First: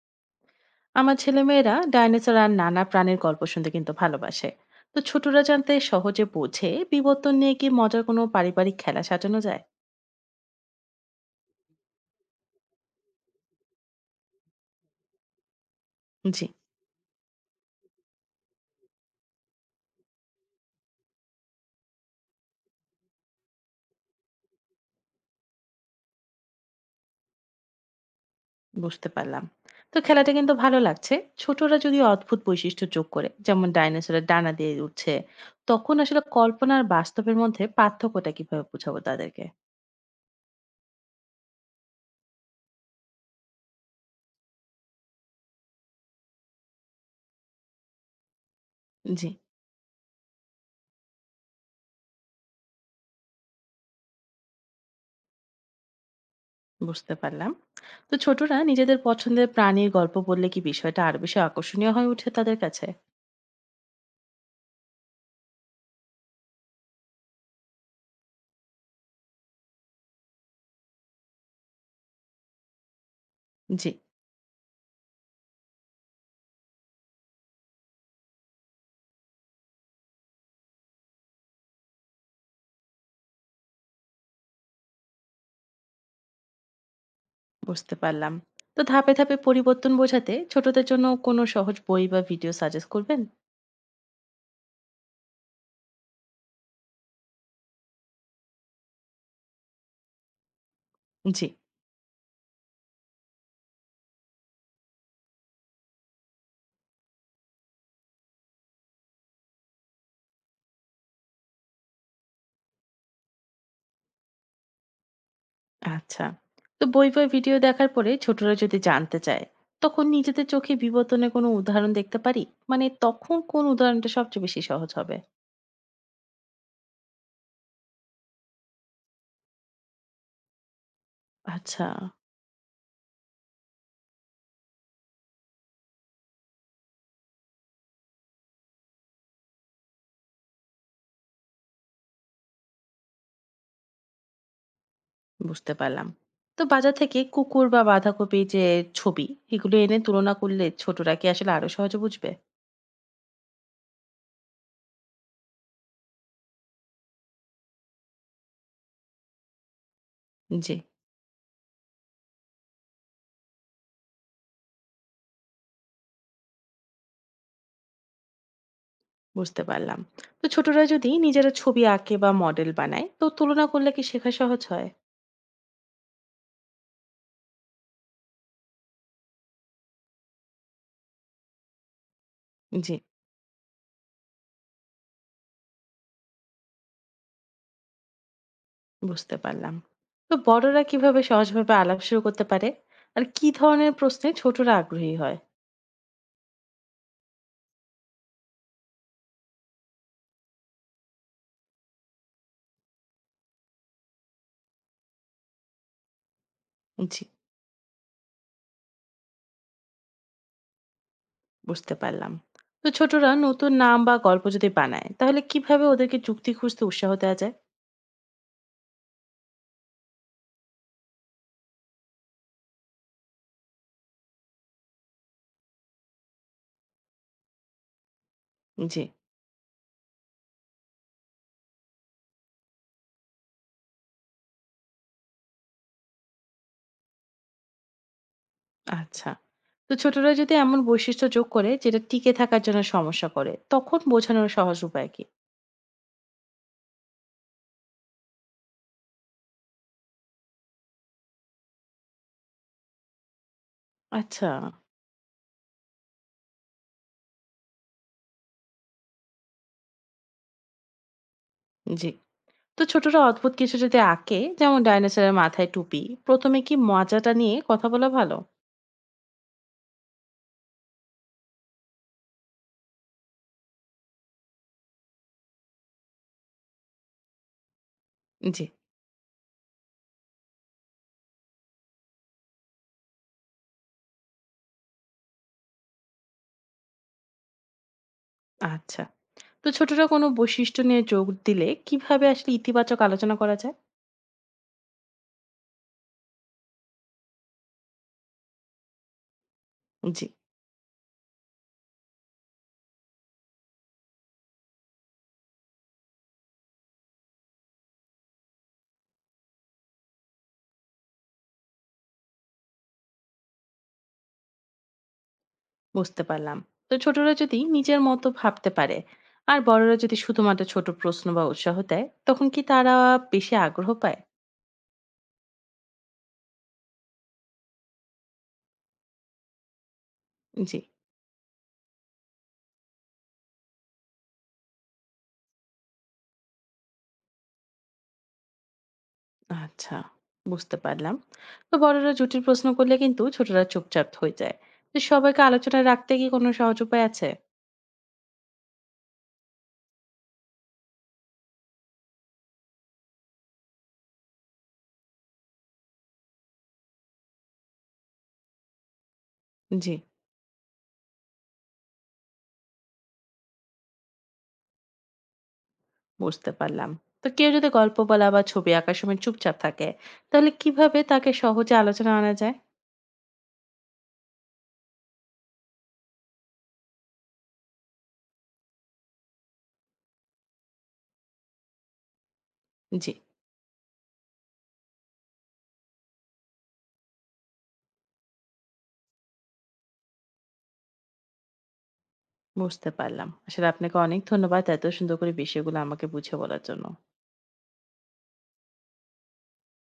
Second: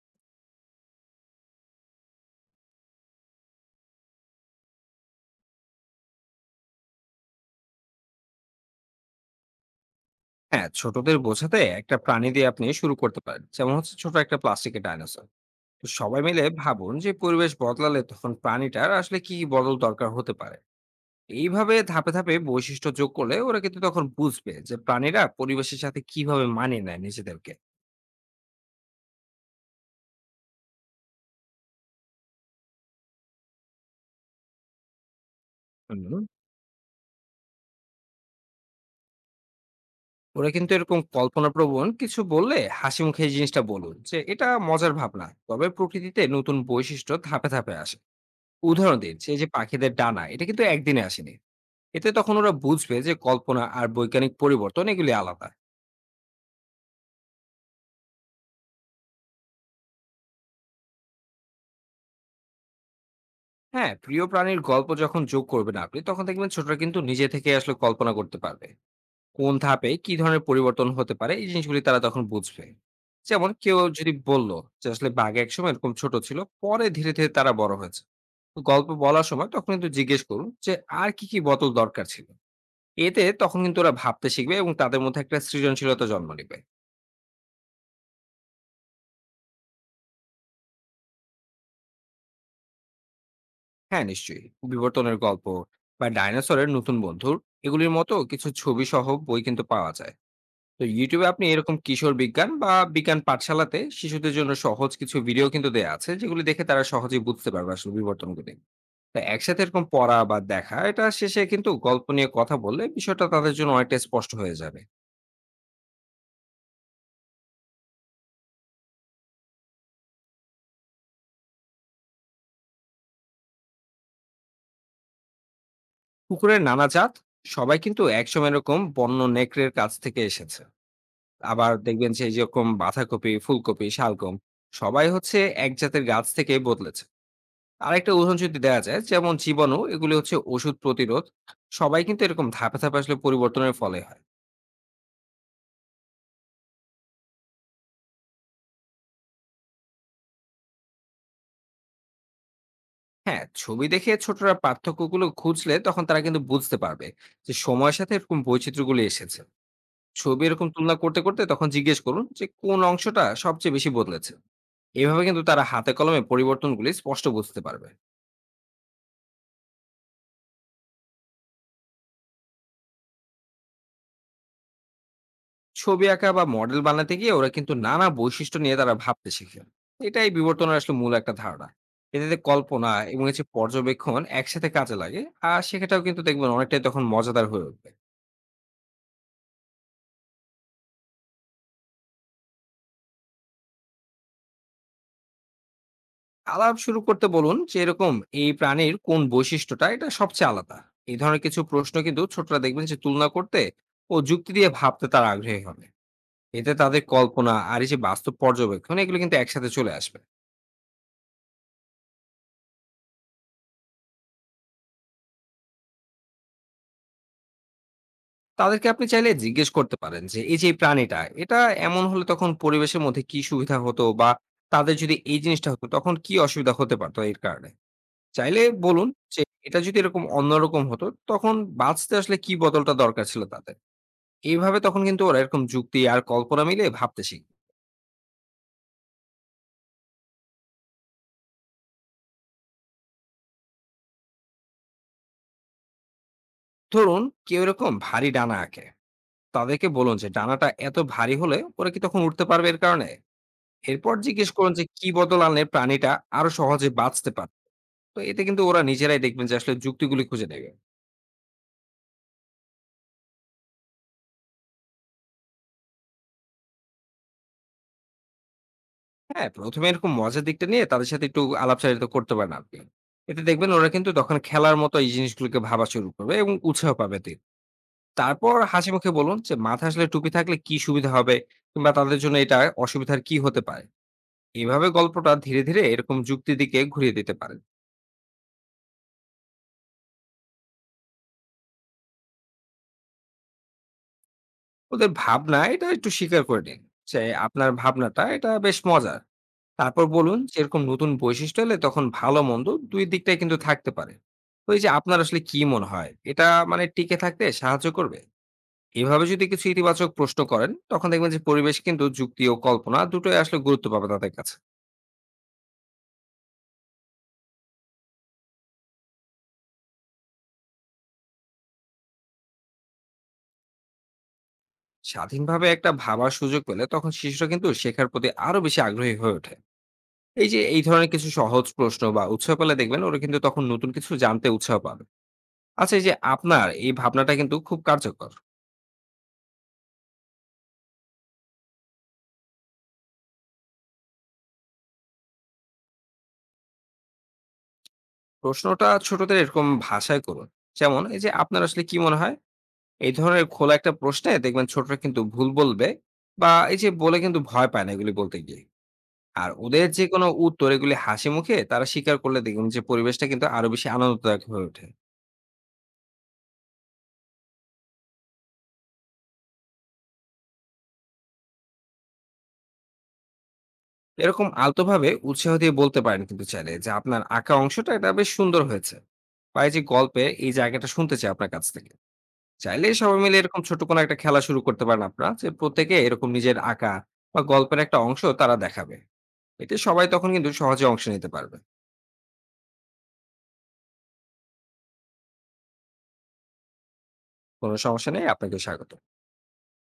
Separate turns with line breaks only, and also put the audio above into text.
আমার ছেলেমেয়েরা ডাইনোসর আর নানা প্রাণীর গল্প শুনতে কিন্তু ভালোবাসে। তো ছোটরা জানতে সহজে বোঝে বিবর্তন নিয়ে কি মজার কোনো পারিবারিক খেলা সাজানো যায়?
হ্যাঁ, ছোটদের বোঝাতে একটা প্রাণী দিয়ে আপনি শুরু করতে পারেন। যেমন হচ্ছে ছোট একটা প্লাস্টিকের ডাইনোসর। তো সবাই মিলে
জি,
ভাবুন যে পরিবেশ বদলালে তখন প্রাণীটার আসলে কি বদল দরকার হতে পারে। এইভাবে ধাপে বৈশিষ্ট্য যোগ করলে ওরা কিন্তু তখন বুঝবে যে প্রাণীরা পরিবেশের সাথে কিভাবে মানিয়ে নেয় নিজেদেরকে।
বুঝতে পারলাম। তো খেলাটা কিন্তু ভালো লাগছে। ছোটরা যদি অদ্ভুত বৈশিষ্ট্য যোগ করে, যেমন ডাইনোসরের ডানা দিয়ে উঠছে, তখন আসলে
হুম।
কল্পনা আর বাস্তবের মধ্যে পার্থক্যটা কিভাবে বোঝাবো তাদেরকে?
ওরা কিন্তু এরকম কল্পনাপ্রবণ কিছু বললে হাসি মুখে এই জিনিসটা বলুন যে এটা মজার ভাবনা। তবে প্রকৃতিতে নতুন বৈশিষ্ট্য ধাপে আসে। উদাহরণ দিন
জি,
যে এই যে পাখিদের ডানা এটা কিন্তু একদিনে আসেনি। এতে তখন ওরা বুঝবে যে কল্পনা আর বৈজ্ঞানিক পরিবর্তন এগুলি আলাদা।
বুঝতে পারলাম। তো ছোটরা নিজেদের পছন্দের প্রাণীর গল্প বললে কি বিষয়টা আরো বেশি আকর্ষণীয় হয়ে ওঠে তাদের কাছে?
হ্যাঁ, প্রিয় প্রাণীর গল্প যখন যোগ করবেন আপনি, তখন দেখবেন ছোটরা কিন্তু নিজে থেকে আসলে কল্পনা করতে পারবে। কোন ধাপে কি ধরনের পরিবর্তন হতে পারে এই জিনিসগুলি তারা তখন বুঝবে। যেমন কেউ
জি,
যদি বলল যে আসলে বাঘ একসময় এরকম ছোট ছিল, পরে ধীরে ধীরে তারা বড় হয়েছে। তো গল্প বলার সময় তখন কিন্তু জিজ্ঞেস করুন যে আর কি কি বদল দরকার ছিল। এতে তখন কিন্তু ওরা ভাবতে শিখবে এবং তাদের মধ্যে একটা সৃজনশীলতা জন্ম নেবে।
বুঝতে পারলাম। তো ধাপে ধাপে পরিবর্তন বোঝাতে ছোটদের জন্য কোনো সহজ বই বা ভিডিও সাজেস্ট করবেন?
হ্যাঁ, নিশ্চয়ই। বিবর্তনের গল্প বা ডাইনোসরের নতুন বন্ধুর এগুলির মতো কিছু ছবি সহ বই কিন্তু পাওয়া যায়। তো ইউটিউবে আপনি
জি,
এরকম কিশোর বিজ্ঞান বা বিজ্ঞান পাঠশালাতে শিশুদের জন্য সহজ কিছু ভিডিও কিন্তু দেয়া আছে, যেগুলি দেখে তারা সহজেই বুঝতে পারবে আসলে বিবর্তনগুলি। তো একসাথে এরকম পড়া বা দেখা এটা শেষে কিন্তু গল্প নিয়ে কথা বললে বিষয়টা তাদের জন্য অনেকটা স্পষ্ট হয়ে যাবে।
আচ্ছা। তো বই বা ভিডিও দেখার পরে ছোটরা যদি জানতে চায়, তখন নিজেদের চোখে বিবর্তনের কোনো উদাহরণ দেখতে পারি? মানে তখন কোন উদাহরণটা সবচেয়ে বেশি সহজ হবে?
কুকুরের নানা জাত সবাই কিন্তু একসময় এরকম বন্য নেকড়ের কাছ থেকে এসেছে। আবার
আচ্ছা,
দেখবেন যে যেরকম বাঁধাকপি, ফুলকপি, শালগম সবাই হচ্ছে এক জাতের গাছ থেকে বদলেছে। আরেকটা উদাহরণ যদি দেয়া যায়, যেমন জীবাণু এগুলি হচ্ছে ওষুধ প্রতিরোধ। সবাই কিন্তু এরকম ধাপে আসলে পরিবর্তনের ফলে হয়।
বুঝতে পারলাম। তো বাজার থেকে কুকুর বা বাঁধাকপি যে ছবি, এগুলো এনে তুলনা করলে ছোটরা কি আসলে আরো সহজে বুঝবে?
হ্যাঁ, ছবি দেখে ছোটরা পার্থক্যগুলো খুঁজলে তখন তারা কিন্তু বুঝতে পারবে যে সময়ের সাথে এরকম বৈচিত্র্যগুলি এসেছে। ছবি এরকম
জি,
তুলনা করতে তখন জিজ্ঞেস করুন যে কোন অংশটা সবচেয়ে বেশি বদলেছে। এভাবে কিন্তু তারা হাতে কলমে পরিবর্তনগুলি স্পষ্ট বুঝতে পারবে।
বুঝতে পারলাম। তো ছোটরা যদি নিজেরা ছবি আঁকে বা মডেল বানায়, তো তুলনা করলে কি শেখা সহজ হয়?
ছবি আঁকা বা মডেল বানাতে গিয়ে ওরা কিন্তু নানা বৈশিষ্ট্য নিয়ে তারা ভাবতে শিখে। এটাই বিবর্তনের আসলে মূল একটা ধারণা। এতে কল্পনা
জি,
এবং হচ্ছে পর্যবেক্ষণ একসাথে কাজে লাগে। আর সেটাও কিন্তু দেখবেন অনেকটাই তখন মজাদার হয়ে উঠবে।
বুঝতে পারলাম। তো বড়রা কিভাবে সহজভাবে আলাপ শুরু করতে পারে? আর কি ধরনের প্রশ্নে ছোটরা আগ্রহী হয়?
আলাপ শুরু করতে বলুন যে এরকম এই প্রাণীর কোন বৈশিষ্ট্যটা এটা সবচেয়ে আলাদা। এই ধরনের কিছু প্রশ্ন কিন্তু ছোটরা দেখবেন যে তুলনা করতে ও যুক্তি দিয়ে ভাবতে তারা আগ্রহী হবে। এতে তাদের
জি,
কল্পনা আর এই যে বাস্তব পর্যবেক্ষণ এগুলো কিন্তু একসাথে চলে আসবে।
বুঝতে পারলাম। তো ছোটরা নতুন নাম বা গল্প যদি বানায়, তাহলে কিভাবে ওদেরকে যুক্তি খুঁজতে উৎসাহ দেওয়া যায়?
তাদেরকে আপনি চাইলে জিজ্ঞেস করতে পারেন যে এই যে এই প্রাণীটা এটা এমন হলে তখন পরিবেশের মধ্যে কি সুবিধা হতো, বা তাদের যদি এই জিনিসটা হতো তখন কি অসুবিধা হতে পারতো এর কারণে। চাইলে
জি,
বলুন যে এটা যদি এরকম অন্যরকম হতো তখন বাঁচতে আসলে কি বদলটা দরকার ছিল তাদের। এইভাবে তখন কিন্তু ওরা এরকম যুক্তি আর কল্পনা মিলে ভাবতে শিখবে।
আচ্ছা। তো ছোটরা যদি এমন বৈশিষ্ট্য যোগ করে যেটা টিকে থাকার জন্য সমস্যা করে, তখন বোঝানোর সহজ উপায় কি?
ধরুন কেউ এরকম ভারী ডানা আঁকে। তাদেরকে বলুন যে ডানাটা এত ভারী হলে ওরা কি তখন উঠতে পারবে এর কারণে। এরপর
আচ্ছা,
জিজ্ঞেস করুন যে কি বদল আনলে প্রাণীটা আরো সহজে বাঁচতে পারত। তো এতে কিন্তু ওরা নিজেরাই দেখবেন যে আসলে যুক্তিগুলি খুঁজে নেবে।
জি। তো ছোটরা অদ্ভুত কিছু যদি আঁকে, যেমন ডাইনোসরের মাথায় টুপি, প্রথমে কি মজাটা নিয়ে কথা বলা ভালো?
হ্যাঁ, ১ম এ এরকম মজার দিকটা নিয়ে তাদের সাথে একটু আলাপচারিতা করতে পারেন আপনি। এতে দেখবেন ওরা কিন্তু তখন খেলার মতো এই জিনিসগুলোকে ভাবা শুরু করবে এবং উৎসাহ পাবে তে। তারপর
জি,
হাসি মুখে বলুন যে মাথায় আসলে টুপি থাকলে কি সুবিধা হবে, কিংবা তাদের জন্য এটা অসুবিধার কি হতে পারে। এভাবে গল্পটা ধীরে এরকম যুক্তির দিকে ঘুরিয়ে দিতে পারেন।
আচ্ছা। তো ছোটরা কোনো বৈশিষ্ট্য নিয়ে যোগ দিলে কিভাবে আসলে ইতিবাচক আলোচনা করা যায়?
ওদের ভাবনা এটা একটু স্বীকার করে নিন। যে আপনার ভাবনাটা এটা বেশ মজার। তারপর
জি,
বলুন যে এরকম নতুন বৈশিষ্ট্য এলে তখন ভালো মন্দ দুই দিকটাই কিন্তু থাকতে পারে। তো এই যে আপনার আসলে কি মনে হয় এটা মানে টিকে থাকতে সাহায্য করবে। এভাবে যদি কিছু ইতিবাচক প্রশ্ন করেন তখন দেখবেন যে পরিবেশ কিন্তু যুক্তি ও কল্পনা দুটোই আসলে গুরুত্ব পাবে তাদের কাছে।
বুঝতে পারলাম। তো ছোটরা যদি নিজের মতো ভাবতে পারে, আর বড়রা যদি শুধুমাত্র ছোট প্রশ্ন বা উৎসাহ দেয়, তখন কি তারা বেশি আগ্রহ পায়?
স্বাধীনভাবে একটা ভাবার সুযোগ পেলে তখন শিশুরা কিন্তু শেখার প্রতি আরো বেশি আগ্রহী হয়ে ওঠে। এই যে
জি,
এই ধরনের কিছু সহজ প্রশ্ন বা উৎসাহ পেলে দেখবেন ওরা কিন্তু তখন নতুন কিছু জানতে উৎসাহ পাবে। আচ্ছা, এই যে আপনার এই ভাবনাটা কিন্তু খুব কার্যকর।
আচ্ছা, বুঝতে পারলাম। তো বড়রা জটিল প্রশ্ন করলে কিন্তু ছোটরা চুপচাপ হয়ে যায়। তো সবাইকে আলোচনায় রাখতে কি কোনো সহজ উপায় আছে?
প্রশ্নটা ছোটদের এরকম ভাষায় করুন, যেমন এই যে আপনার আসলে কি মনে হয়। এই ধরনের খোলা একটা প্রশ্নে দেখবেন ছোটরা কিন্তু ভুল বলবে বা এই যে বলে কিন্তু ভয় পায় না এগুলি বলতে গিয়ে। আর ওদের
জি,
যে কোনো উত্তর এগুলি হাসি মুখে তারা স্বীকার করলে দেখবেন যে পরিবেশটা কিন্তু আরো বেশি আনন্দদায়ক হয়ে ওঠে।
বুঝতে পারলাম। তো কেউ যদি গল্প বলা বা ছবি আঁকার সময় চুপচাপ থাকে, তাহলে কিভাবে তাকে সহজে আলোচনায় আনা যায়?
এরকম আলতোভাবে উৎসাহ দিয়ে বলতে পারেন কিন্তু চাইলে যে আপনার আঁকা অংশটা এটা বেশ সুন্দর হয়েছে, বা এই যে গল্পে এই জায়গাটা শুনতে চাই আপনার কাছ থেকে। চাইলে
জি,
সবাই মিলে এরকম ছোট কোনো একটা খেলা শুরু করতে পারেন আপনারা, যে প্রত্যেকে এরকম নিজের আঁকা বা গল্পের একটা অংশ তারা দেখাবে। এতে সবাই তখন কিন্তু সহজে অংশ নিতে পারবে।
বুঝতে পারলাম। আসলে আপনাকে অনেক ধন্যবাদ এত সুন্দর করে বিষয়গুলো আমাকে বুঝিয়ে বলার জন্য।
কোনো সমস্যা নেই, আপনাকে স্বাগত।